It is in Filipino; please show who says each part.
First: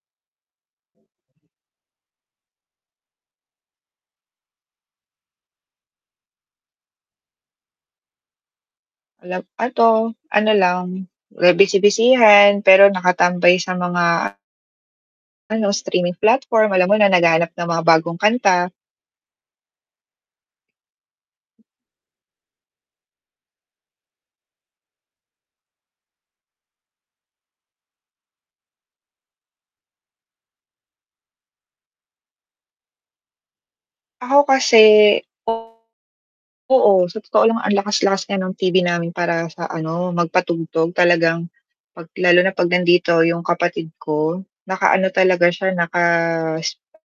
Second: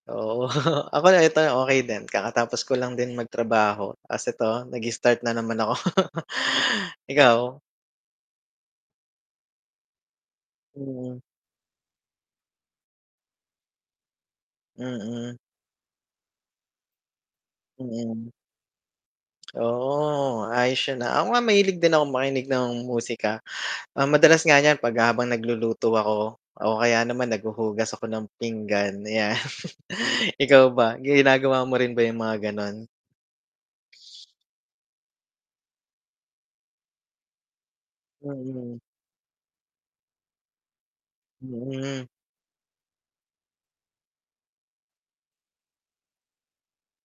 Speaker 1: Oo, ako na ito'y okey din. Kakatapos ko lang din magtrabaho. 'Tas ito, nag-start na naman ako. Ikaw?
Speaker 2: Alam ito, ano, lang,
Speaker 1: Mm.
Speaker 2: wa busy-busyhan, pero nakatambay sa mga
Speaker 1: Mm.
Speaker 2: ano, streaming platform, alam mo na naghahanap ng mga bagong
Speaker 1: Mm.
Speaker 2: kanta.
Speaker 1: Oo, ayos yon, ah. Ako nga mahilig din akong makinig ng musika. Ah, madalas nga niyan 'pag habang nagluluto ako o kaya naman naghuhugas ako ng pinggan 'yan. Ikaw ba ginagawa mo rin ba 'yong mga gano'n?
Speaker 2: Ako kasi, o oo, sa totoo lang ang lakas-lakas nga ng TV
Speaker 1: Mm.
Speaker 2: namin para sa, ano, magpatugtog talagang
Speaker 1: Mm.
Speaker 2: 'pag lalo na 'pag nandito 'yong kapatid ko, nakaano talaga siya, naka s